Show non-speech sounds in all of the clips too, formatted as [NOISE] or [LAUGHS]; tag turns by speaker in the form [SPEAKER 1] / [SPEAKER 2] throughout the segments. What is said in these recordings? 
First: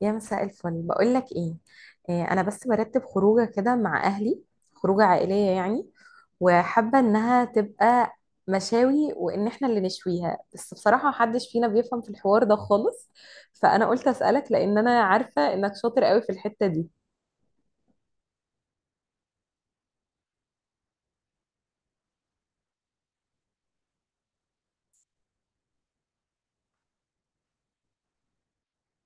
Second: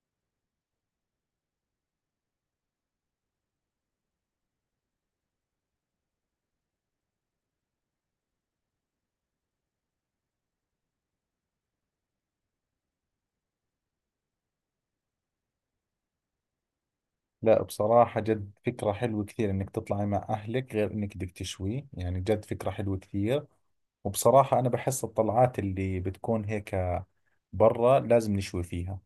[SPEAKER 1] يا مساء الفل، بقول لك ايه. آه، انا بس برتب خروجه كده مع اهلي. خروجه عائليه يعني، وحابه انها تبقى مشاوي وان احنا اللي نشويها، بس بصراحه محدش فينا بيفهم في الحوار ده خالص. فانا قلت اسالك، لان انا عارفه انك شاطر قوي في الحته دي.
[SPEAKER 2] لا، بصراحة جد فكرة حلوة كثير انك تطلعي مع اهلك، غير انك بدك تشوي، يعني جد فكرة حلوة كثير. وبصراحة انا بحس الطلعات اللي بتكون هيك برا لازم نشوي فيها.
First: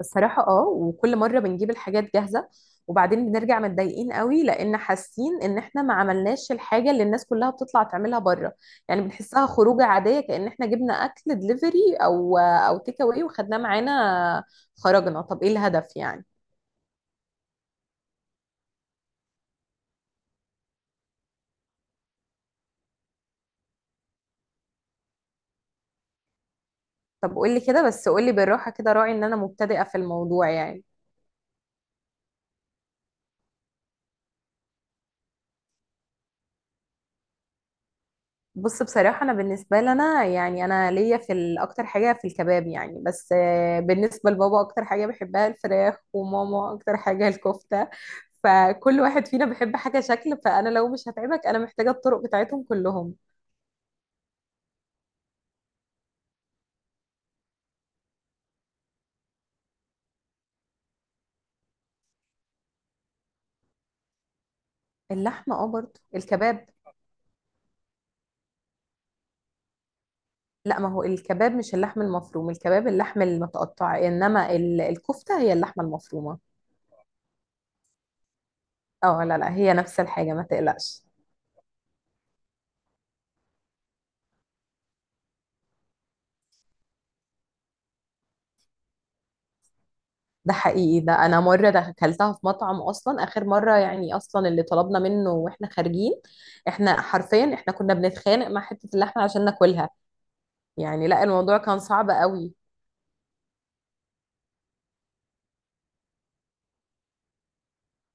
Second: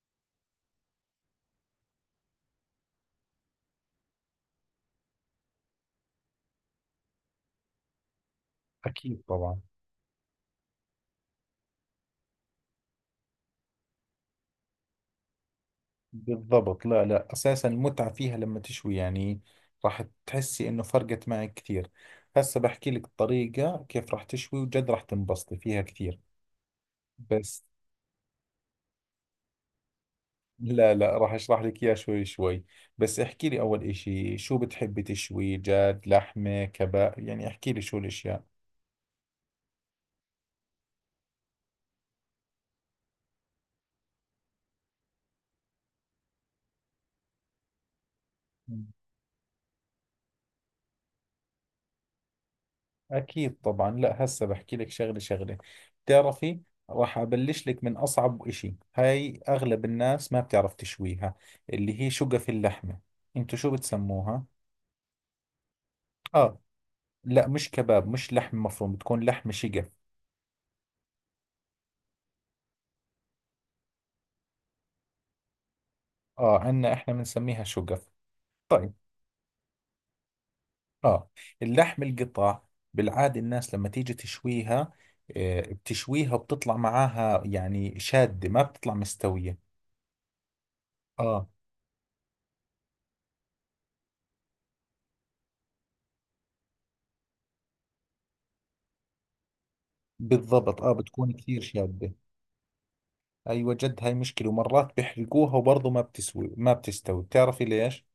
[SPEAKER 1] الصراحة اه، وكل مرة بنجيب الحاجات جاهزة وبعدين بنرجع متضايقين قوي، لان حاسين ان احنا ما عملناش الحاجة اللي الناس كلها بتطلع تعملها بره. يعني
[SPEAKER 2] اكيد
[SPEAKER 1] بنحسها
[SPEAKER 2] طبعا.
[SPEAKER 1] خروجة عادية، كأن احنا جبنا اكل دليفري او تيك اواي وخدناه معانا. خرجنا، طب ايه الهدف يعني؟
[SPEAKER 2] بالضبط. لا لا، اساسا المتعة فيها لما تشوي يعني. راح تحسي انه فرقت معك كثير. هسه بحكي لك الطريقة كيف راح تشوي، وجد راح تنبسطي فيها كثير.
[SPEAKER 1] طب قولي
[SPEAKER 2] بس.
[SPEAKER 1] كده، بس قولي بالراحة كده، راعي ان انا مبتدئة في الموضوع يعني.
[SPEAKER 2] لا لا، راح اشرح لك اياه شوي شوي. بس احكي لي اول اشي، شو بتحبي تشوي جاد؟ لحمة كباب؟ يعني احكي لي شو الاشياء.
[SPEAKER 1] بص، بصراحة أنا بالنسبة لنا يعني أنا ليا في أكتر حاجة في الكباب يعني، بس آه، بالنسبة لبابا أكتر حاجة بحبها الفراخ، وماما أكتر حاجة الكفتة.
[SPEAKER 2] مم.
[SPEAKER 1] فكل واحد فينا بيحب حاجة شكل، فأنا لو مش هتعبك أنا محتاجة الطرق بتاعتهم كلهم.
[SPEAKER 2] اكيد طبعا. لا، هسه بحكي لك شغلة شغلة. بتعرفي؟ راح ابلش لك من اصعب اشي، هاي اغلب الناس ما بتعرف تشويها. اللي هي شقف اللحمة. انتو شو بتسموها؟
[SPEAKER 1] اللحمة أه، برضه
[SPEAKER 2] اه،
[SPEAKER 1] الكباب.
[SPEAKER 2] لا مش كباب، مش لحم مفروم، بتكون لحم شقف.
[SPEAKER 1] لا، ما هو الكباب مش اللحم المفروم، الكباب اللحم المتقطع، إنما الكفتة هي اللحمة المفرومة.
[SPEAKER 2] اه، عنا احنا بنسميها شقف. طيب.
[SPEAKER 1] أه لا لا، هي نفس الحاجة، ما تقلقش.
[SPEAKER 2] اه. اللحم القطع. بالعادة الناس لما تيجي تشويها، بتشويها وبتطلع معاها يعني شادة، ما بتطلع مستوية.
[SPEAKER 1] ده حقيقي. ده انا
[SPEAKER 2] اه.
[SPEAKER 1] مره ده اكلتها في مطعم، اصلا اخر مره يعني، اصلا اللي طلبنا منه واحنا خارجين، احنا حرفيا كنا بنتخانق مع حته اللحمه عشان ناكلها.
[SPEAKER 2] بالضبط. اه،
[SPEAKER 1] يعني لا،
[SPEAKER 2] بتكون
[SPEAKER 1] الموضوع
[SPEAKER 2] كثير
[SPEAKER 1] كان صعب
[SPEAKER 2] شادة.
[SPEAKER 1] قوي.
[SPEAKER 2] ايوه، جد هاي مشكلة، ومرات بيحرقوها وبرضه ما بتستوي. بتعرفي ليش؟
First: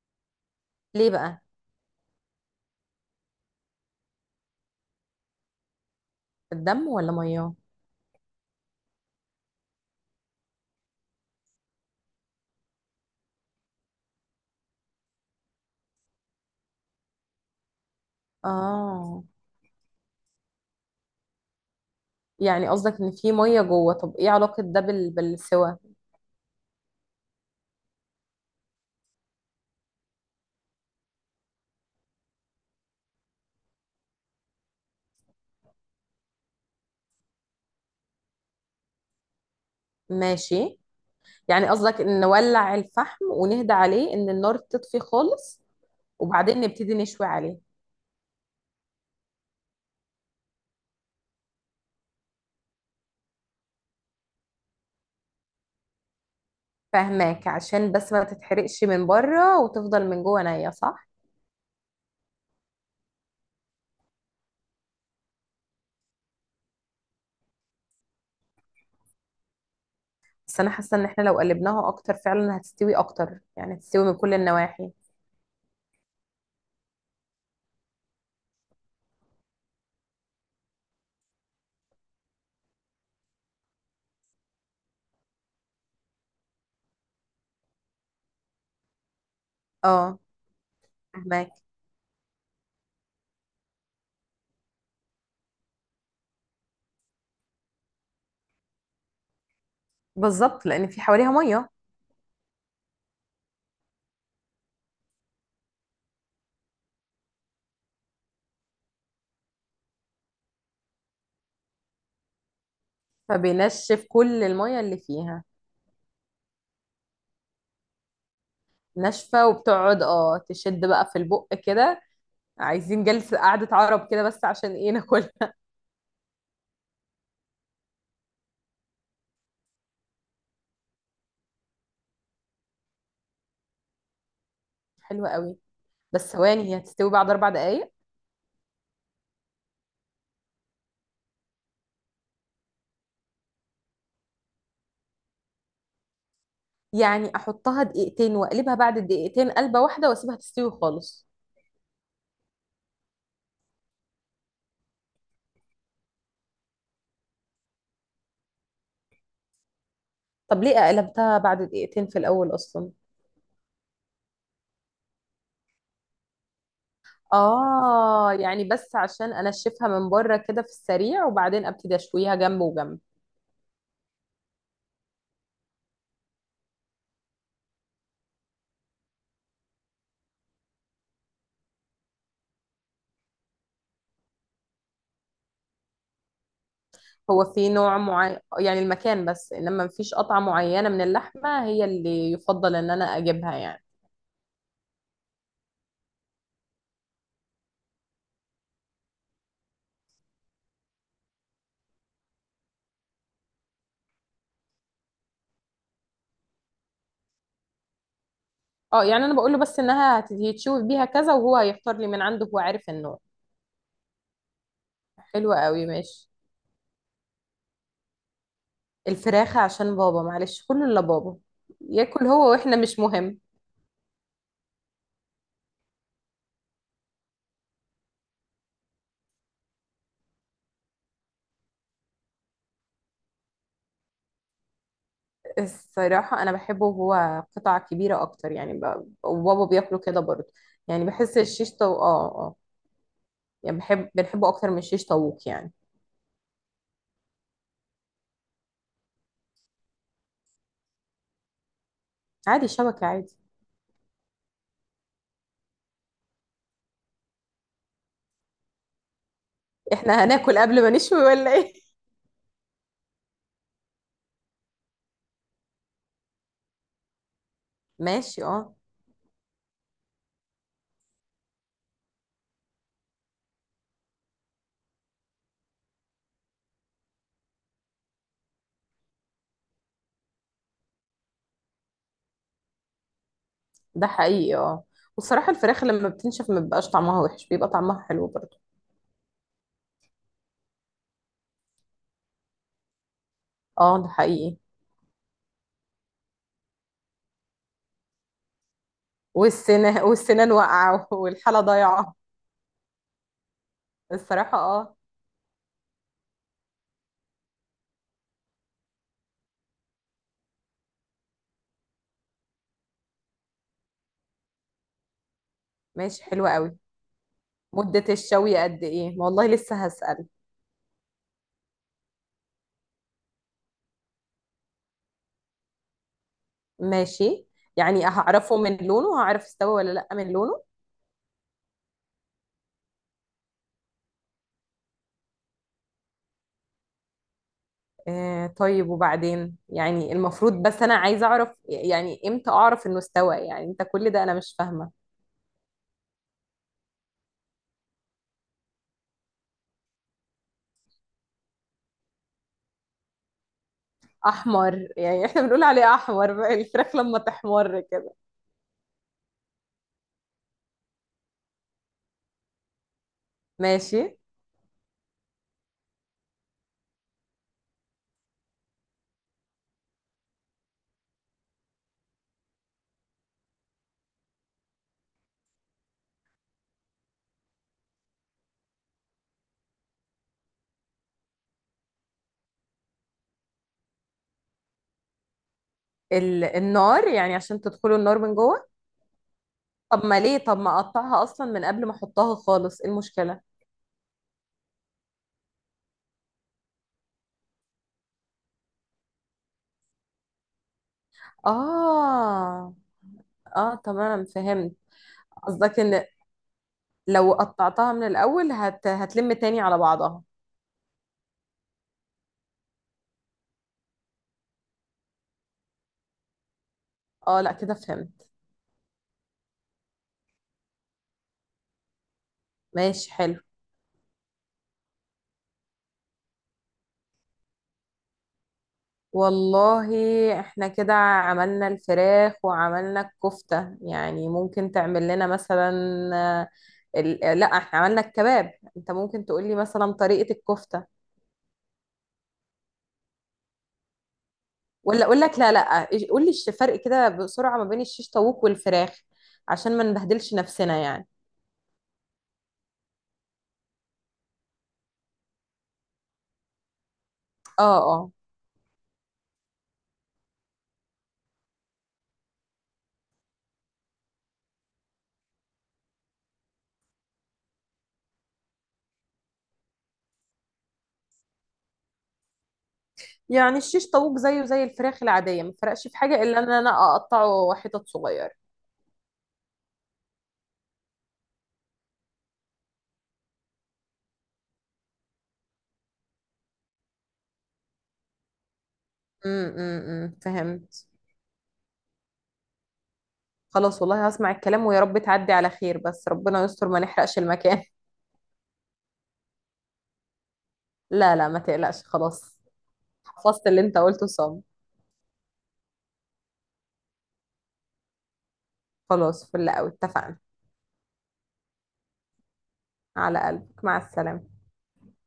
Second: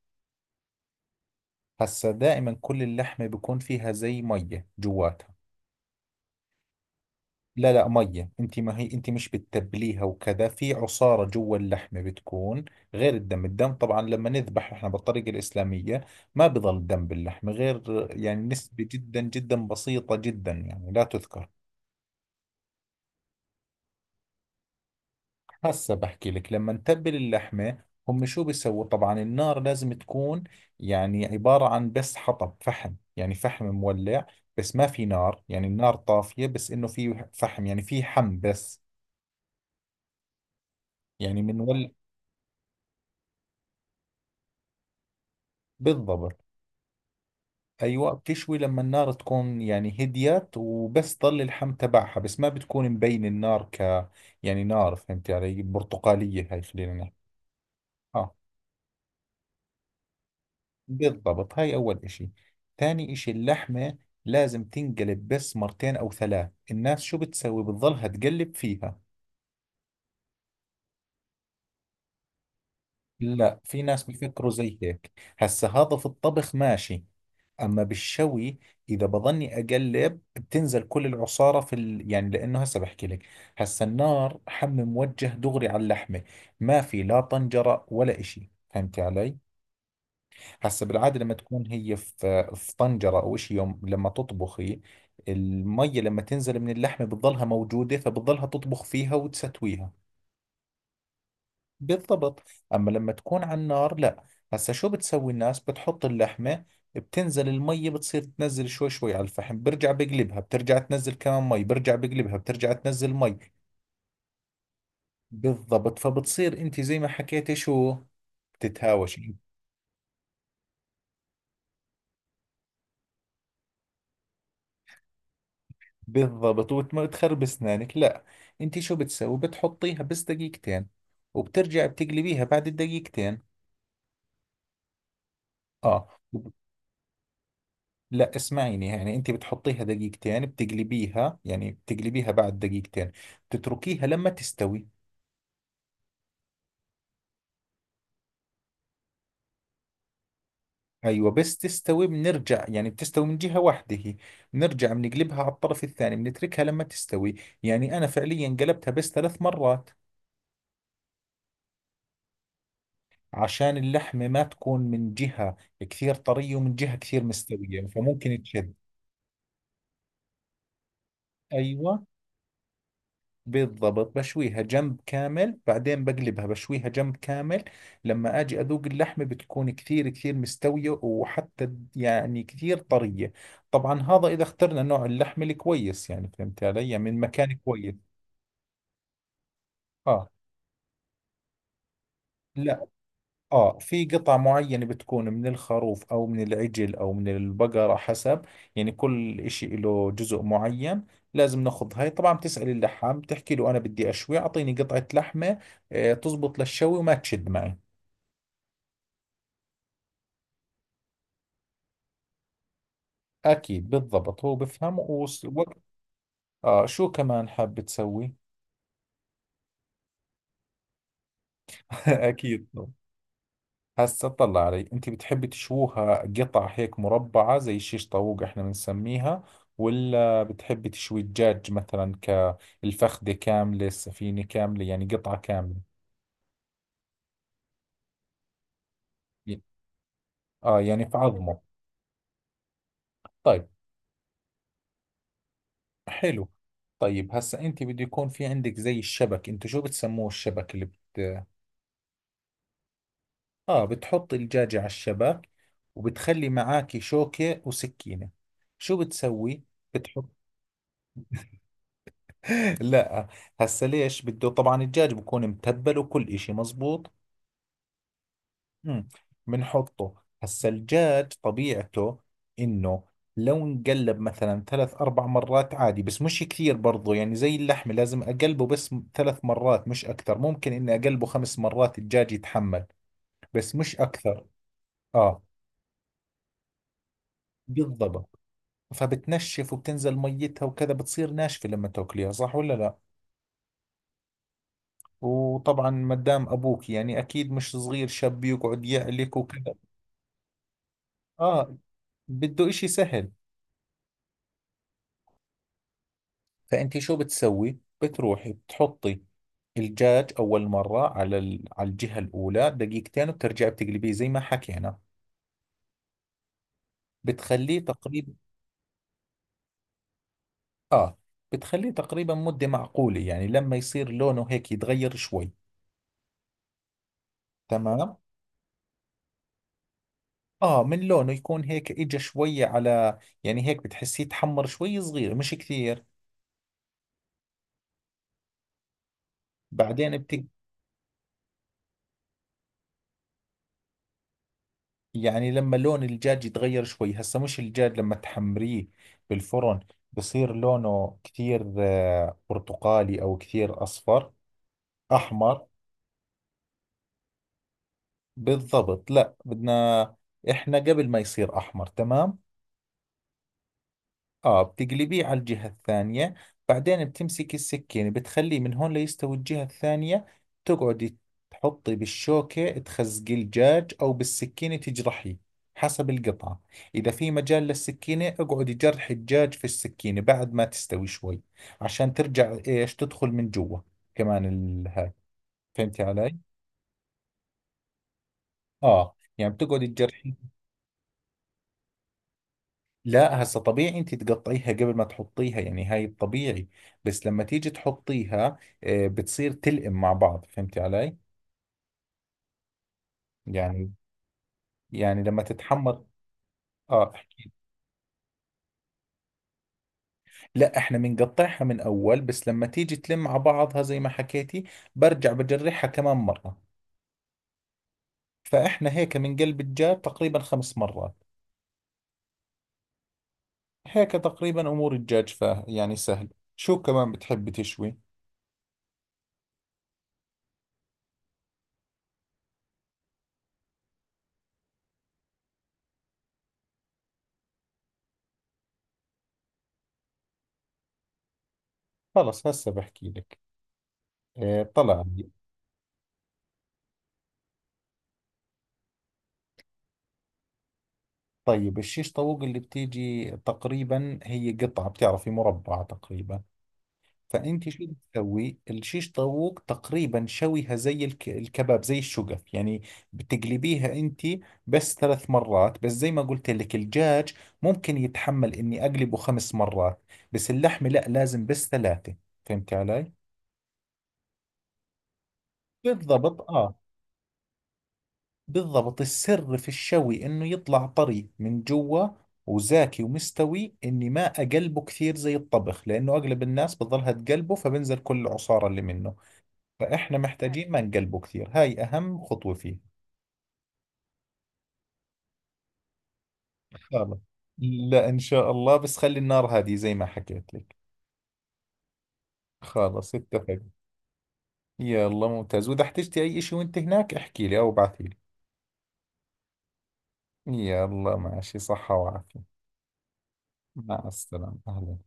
[SPEAKER 1] ليه بقى؟
[SPEAKER 2] هسا دائما كل اللحمة بيكون فيها زي مية جواتها.
[SPEAKER 1] الدم ولا ميه؟
[SPEAKER 2] لا لا، مية. انت ما هي انت مش بتتبليها وكذا، في عصارة جوا اللحمة بتكون. غير الدم. الدم طبعا لما نذبح احنا بالطريقة الإسلامية، ما بضل دم باللحمة، غير يعني نسبة جدا
[SPEAKER 1] اه،
[SPEAKER 2] جدا بسيطة، جدا يعني لا تذكر.
[SPEAKER 1] يعني قصدك ان في ميه جوه. طب ايه علاقه ده بال... بالسوى؟
[SPEAKER 2] هسه بحكي لك لما نتبل اللحمة، هم شو بيسووا؟ طبعا النار لازم تكون يعني عبارة عن بس حطب فحم، يعني فحم مولع، بس ما في نار، يعني النار طافية، بس انه في فحم، يعني في حم بس.
[SPEAKER 1] ماشي.
[SPEAKER 2] يعني
[SPEAKER 1] يعني
[SPEAKER 2] بنولع.
[SPEAKER 1] قصدك ان نولع الفحم ونهدى عليه، ان النار تطفي خالص،
[SPEAKER 2] بالضبط.
[SPEAKER 1] وبعدين نبتدي نشوي عليه.
[SPEAKER 2] ايوه، بتشوي لما النار تكون يعني هديت وبس ضل اللحم تبعها، بس ما بتكون مبين النار يعني نار، فهمت علي، برتقالية، هاي خلينا نحكي.
[SPEAKER 1] فاهماك، عشان بس ما
[SPEAKER 2] اه.
[SPEAKER 1] تتحرقش من بره وتفضل من جوه نية، صح؟
[SPEAKER 2] بالضبط، هاي اول اشي. ثاني اشي اللحمة، لازم تنقلب بس مرتين او ثلاث. الناس شو بتسوي؟ بتضلها تقلب فيها.
[SPEAKER 1] بس انا حاسه ان احنا لو قلبناها اكتر فعلا هتستوي اكتر،
[SPEAKER 2] لا،
[SPEAKER 1] يعني
[SPEAKER 2] في ناس
[SPEAKER 1] هتستوي من كل
[SPEAKER 2] بيفكروا زي
[SPEAKER 1] النواحي.
[SPEAKER 2] هيك. هسا هذا في الطبخ ماشي، اما بالشوي، اذا بظني اقلب بتنزل كل العصاره يعني لانه، هسه بحكي لك. هسه النار حم موجه دغري على اللحمه، ما في لا طنجره ولا إشي، فهمتي علي؟
[SPEAKER 1] اه،
[SPEAKER 2] هسه بالعاده، لما
[SPEAKER 1] فهماك.
[SPEAKER 2] تكون هي في طنجره او إشي يوم لما تطبخي، المية لما تنزل من اللحمه بتضلها موجوده، فبتضلها تطبخ فيها وتستويها.
[SPEAKER 1] بالظبط، لان في حواليها ميه،
[SPEAKER 2] بالضبط. أما لما تكون على النار لا. هسا شو بتسوي؟ الناس بتحط اللحمة، بتنزل المية بتصير تنزل شوي شوي على الفحم، برجع بقلبها، بترجع تنزل كمان مي، برجع بقلبها، بترجع تنزل مي.
[SPEAKER 1] فبينشف كل الميه اللي فيها.
[SPEAKER 2] بالضبط، فبتصير انت زي ما حكيتي شو. بتتهاوش.
[SPEAKER 1] ناشفه، وبتقعد اه تشد بقى في البق كده، عايزين جلسه قعده عرب كده بس عشان ايه ناكلها.
[SPEAKER 2] بالضبط، وتخرب اسنانك، لا. انت شو بتسوي؟ بتحطيها بس دقيقتين، وبترجع بتقلبيها بعد الدقيقتين.
[SPEAKER 1] [LAUGHS] حلوه قوي.
[SPEAKER 2] اه.
[SPEAKER 1] بس ثواني، هي هتستوي بعد اربع دقايق؟
[SPEAKER 2] لا، اسمعيني يعني، انت بتحطيها دقيقتين بتقلبيها، يعني بتقلبيها بعد دقيقتين. بتتركيها لما تستوي.
[SPEAKER 1] يعني احطها دقيقتين واقلبها بعد الدقيقتين قلبه واحده واسيبها تستوي خالص؟
[SPEAKER 2] ايوه، بس تستوي بنرجع، يعني بتستوي من جهة واحدة هي، بنرجع بنقلبها على الطرف الثاني، بنتركها لما تستوي. يعني انا فعليا قلبتها بس 3 مرات.
[SPEAKER 1] طب ليه قلبتها بعد دقيقتين في الاول اصلا؟
[SPEAKER 2] عشان اللحمة ما تكون من جهة كثير طرية ومن جهة كثير مستوية،
[SPEAKER 1] اه،
[SPEAKER 2] فممكن
[SPEAKER 1] يعني
[SPEAKER 2] تشد.
[SPEAKER 1] بس عشان انشفها من بره كده في السريع، وبعدين ابتدي
[SPEAKER 2] ايوه.
[SPEAKER 1] اشويها جنب وجنب.
[SPEAKER 2] بالضبط، بشويها جنب كامل، بعدين بقلبها بشويها جنب كامل. لما اجي اذوق اللحمة بتكون كثير كثير مستوية، وحتى يعني كثير طرية. طبعا هذا اذا اخترنا نوع اللحم الكويس، يعني فهمت علي، يعني من
[SPEAKER 1] هو
[SPEAKER 2] مكان
[SPEAKER 1] في
[SPEAKER 2] كويس.
[SPEAKER 1] نوع معين يعني المكان، بس انما مفيش
[SPEAKER 2] اه.
[SPEAKER 1] قطعة معينة من اللحمة هي اللي يفضل
[SPEAKER 2] لا.
[SPEAKER 1] ان انا اجيبها
[SPEAKER 2] اه،
[SPEAKER 1] يعني؟
[SPEAKER 2] في قطع معينة بتكون من الخروف او من العجل او من البقرة، حسب. يعني كل اشي له جزء معين. لازم ناخذ هاي، طبعا بتسأل اللحام بتحكي له انا بدي اشوي، اعطيني قطعة لحمة، آه، تزبط للشوي وما تشد معي.
[SPEAKER 1] اه، يعني انا بقول له بس انها هيتشوي بيها كذا، وهو هيختار لي من عنده، هو عارف النوع.
[SPEAKER 2] اكيد بالضبط، هو بفهم
[SPEAKER 1] حلو
[SPEAKER 2] ووقت.
[SPEAKER 1] قوي، ماشي.
[SPEAKER 2] اه، شو كمان حاب تسوي؟
[SPEAKER 1] الفراخة، عشان بابا معلش، كله الا بابا.
[SPEAKER 2] [LAUGHS]
[SPEAKER 1] ياكل هو،
[SPEAKER 2] اكيد.
[SPEAKER 1] واحنا مش مهم.
[SPEAKER 2] هسه اطلع علي، انت بتحبي تشووها قطع هيك مربعة زي شيش طاووق احنا بنسميها، ولا بتحبي تشوي الدجاج مثلا؟ كالفخدة كاملة، السفينة كاملة، يعني قطعة كاملة.
[SPEAKER 1] الصراحة أنا بحبه وهو قطع كبيرة أكتر، يعني
[SPEAKER 2] ي-
[SPEAKER 1] وبابا بياكله كده برضه.
[SPEAKER 2] اه،
[SPEAKER 1] يعني
[SPEAKER 2] يعني في
[SPEAKER 1] بحس
[SPEAKER 2] عظمه.
[SPEAKER 1] الشيش آه آه.
[SPEAKER 2] طيب.
[SPEAKER 1] يعني بحب، بنحبه أكتر من الشيش طاووق يعني.
[SPEAKER 2] حلو. طيب هسه، انت بده يكون في عندك زي الشبك، انتو شو بتسموه؟ الشبك اللي
[SPEAKER 1] عادي، شبكة عادي.
[SPEAKER 2] اه، بتحط الدجاجة على الشبك، وبتخلي معاكي شوكة وسكينة. شو بتسوي؟
[SPEAKER 1] [LAUGHS] إحنا هناكل قبل ما نشوي ولا إيه؟
[SPEAKER 2] لا. هسه ليش بده؟ طبعا الدجاج بكون متبل وكل إشي مزبوط.
[SPEAKER 1] [LAUGHS] ماشي، آه.
[SPEAKER 2] امم بنحطه. هسه الدجاج طبيعته، إنه لو نقلب مثلا ثلاث أربع مرات عادي، بس مش كثير برضو، يعني زي اللحمة لازم أقلبه بس ثلاث مرات، مش أكثر. ممكن إني أقلبه خمس مرات، الدجاج يتحمل، بس مش
[SPEAKER 1] ده
[SPEAKER 2] أكثر.
[SPEAKER 1] حقيقي، آه.
[SPEAKER 2] آه.
[SPEAKER 1] والصراحة الفراخ لما بتنشف ما بيبقاش طعمها وحش، بيبقى طعمها حلو
[SPEAKER 2] بالضبط،
[SPEAKER 1] برضه.
[SPEAKER 2] فبتنشف وبتنزل ميتها وكذا بتصير ناشفة لما تاكليها، صح ولا لا؟
[SPEAKER 1] آه، ده حقيقي.
[SPEAKER 2] وطبعا مدام ابوك يعني اكيد مش صغير شاب يقعد يعلك وكذا.
[SPEAKER 1] والسنان والسنان واقعة [LAUGHS] والحالة
[SPEAKER 2] اه.
[SPEAKER 1] ضايعة.
[SPEAKER 2] بده اشي سهل.
[SPEAKER 1] الصراحة آه.
[SPEAKER 2] فانت شو بتسوي؟ بتروحي بتحطي الدجاج اول مرة على الجهة الاولى دقيقتين، وبترجعي بتقلبيه زي ما حكينا.
[SPEAKER 1] ماشي، حلوة قوي.
[SPEAKER 2] بتخليه
[SPEAKER 1] مدة
[SPEAKER 2] تقريبا.
[SPEAKER 1] الشوي قد إيه؟ والله لسه هسأل.
[SPEAKER 2] اه. بتخليه تقريبا مدة معقولة، يعني لما يصير لونه هيك يتغير شوي.
[SPEAKER 1] ماشي. يعني
[SPEAKER 2] تمام.
[SPEAKER 1] هعرفه من لونه؟ هعرف استوى ولا لأ من لونه؟
[SPEAKER 2] اه، من لونه يكون هيك، اجى شوية على يعني هيك بتحسيه تحمر شوي صغير، مش كثير.
[SPEAKER 1] آه، طيب. وبعدين يعني
[SPEAKER 2] بعدين
[SPEAKER 1] المفروض، بس أنا عايزة أعرف يعني إمتى أعرف إنه استوى، يعني أنت كل ده أنا مش فاهمة.
[SPEAKER 2] يعني لما لون الدجاج يتغير شوي، هسه مش الدجاج لما تحمريه بالفرن بصير لونه كثير برتقالي او كثير اصفر.
[SPEAKER 1] أحمر، يعني إحنا بنقول
[SPEAKER 2] احمر.
[SPEAKER 1] عليه أحمر الفراخ لما تحمر كده.
[SPEAKER 2] بالضبط، لا بدنا احنا قبل ما يصير احمر، تمام.
[SPEAKER 1] ماشي.
[SPEAKER 2] اه، بتقلبيه على الجهة الثانية، بعدين بتمسكي السكينة بتخليه من هون ليستوي الجهة الثانية، تقعدي تحطي بالشوكة تخزقي الدجاج، أو بالسكينة تجرحيه، حسب القطعة. إذا في مجال للسكينة، اقعدي جرحي الدجاج في السكينة بعد ما تستوي شوي، عشان ترجع إيش تدخل من جوا، كمان هاي. فهمتي علي؟
[SPEAKER 1] النار يعني عشان تدخلوا النار من جوه.
[SPEAKER 2] اه، يعني بتقعدي
[SPEAKER 1] طب ما ليه،
[SPEAKER 2] تجرحيه.
[SPEAKER 1] طب ما أقطعها أصلا من قبل ما أحطها خالص، إيه المشكلة؟
[SPEAKER 2] لا، هسه طبيعي انت تقطعيها قبل ما تحطيها، يعني هاي الطبيعي. بس لما تيجي تحطيها، بتصير تلئم مع بعض، فهمتي علي؟
[SPEAKER 1] آه. آه
[SPEAKER 2] يعني.
[SPEAKER 1] تمام، فهمت.
[SPEAKER 2] يعني لما
[SPEAKER 1] قصدك
[SPEAKER 2] تتحمر،
[SPEAKER 1] إن
[SPEAKER 2] اه،
[SPEAKER 1] لو قطعتها من الأول هتلم تاني على بعضها.
[SPEAKER 2] لا احنا بنقطعها من اول، بس لما تيجي تلم مع بعضها زي ما حكيتي، برجع بجرحها كمان مرة.
[SPEAKER 1] اه لا كده فهمت.
[SPEAKER 2] فاحنا هيك من قلب الدجاج تقريبا 5 مرات.
[SPEAKER 1] ماشي، حلو.
[SPEAKER 2] هيك تقريبا امور الدجاج، فا يعني سهل. شو كمان بتحبي تشوي؟
[SPEAKER 1] والله احنا كده عملنا الفراخ وعملنا الكفتة، يعني ممكن تعمل لنا مثلا آه، آه، لا احنا عملنا الكباب، انت ممكن تقولي مثلا طريقة الكفتة.
[SPEAKER 2] خلص هسه بحكي لك. طلع.
[SPEAKER 1] ولا اقول لك، لا لا، قولي فرق كده بسرعة ما بين الشيش طاووق والفراخ، عشان ما نبهدلش نفسنا يعني.
[SPEAKER 2] طيب، الشيش طاووق اللي بتيجي تقريبا هي قطعة، بتعرفي، مربعة تقريبا. فأنت
[SPEAKER 1] اه
[SPEAKER 2] شو
[SPEAKER 1] اه.
[SPEAKER 2] بتسوي؟ الشيش طاووق تقريبا شويها زي الكباب، زي الشقف يعني. بتقلبيها أنت بس ثلاث مرات، بس زي ما قلت لك الدجاج ممكن يتحمل إني أقلبه خمس مرات. بس اللحمة لا، لازم بس ثلاثة. فهمتي علي؟
[SPEAKER 1] يعني الشيش طاووق زيه زي الفراخ العادية، ما فرقش في حاجة الا
[SPEAKER 2] بالضبط
[SPEAKER 1] ان
[SPEAKER 2] آه.
[SPEAKER 1] انا اقطعه حتت صغيرة.
[SPEAKER 2] بالضبط، السر في الشوي انه يطلع طري من جوا، وزاكي ومستوي، اني ما اقلبه كثير زي الطبخ، لانه اغلب الناس بتظلها تقلبه فبنزل كل العصارة اللي منه. فاحنا محتاجين ما
[SPEAKER 1] فهمت.
[SPEAKER 2] نقلبه كثير، هاي اهم خطوة فيه.
[SPEAKER 1] خلاص والله، هسمع الكلام ويا رب تعدي على خير، بس ربنا يستر ما
[SPEAKER 2] خلاص.
[SPEAKER 1] نحرقش المكان.
[SPEAKER 2] لا، ان شاء الله، بس خلي النار هادية زي ما حكيت
[SPEAKER 1] [LAUGHS]
[SPEAKER 2] لك.
[SPEAKER 1] لا لا، ما تقلقش، خلاص.
[SPEAKER 2] خلاص،
[SPEAKER 1] حفظت
[SPEAKER 2] اتفق.
[SPEAKER 1] اللي انت قلته صم.
[SPEAKER 2] يلا ممتاز، واذا احتجتي اي اشي وانت هناك احكي لي او ابعثي لي.
[SPEAKER 1] خلاص، فل قوي، اتفقنا.
[SPEAKER 2] يلا ماشي، صحة وعافية.
[SPEAKER 1] على قلبك، مع
[SPEAKER 2] مع
[SPEAKER 1] السلامة.
[SPEAKER 2] السلامة، اهلا.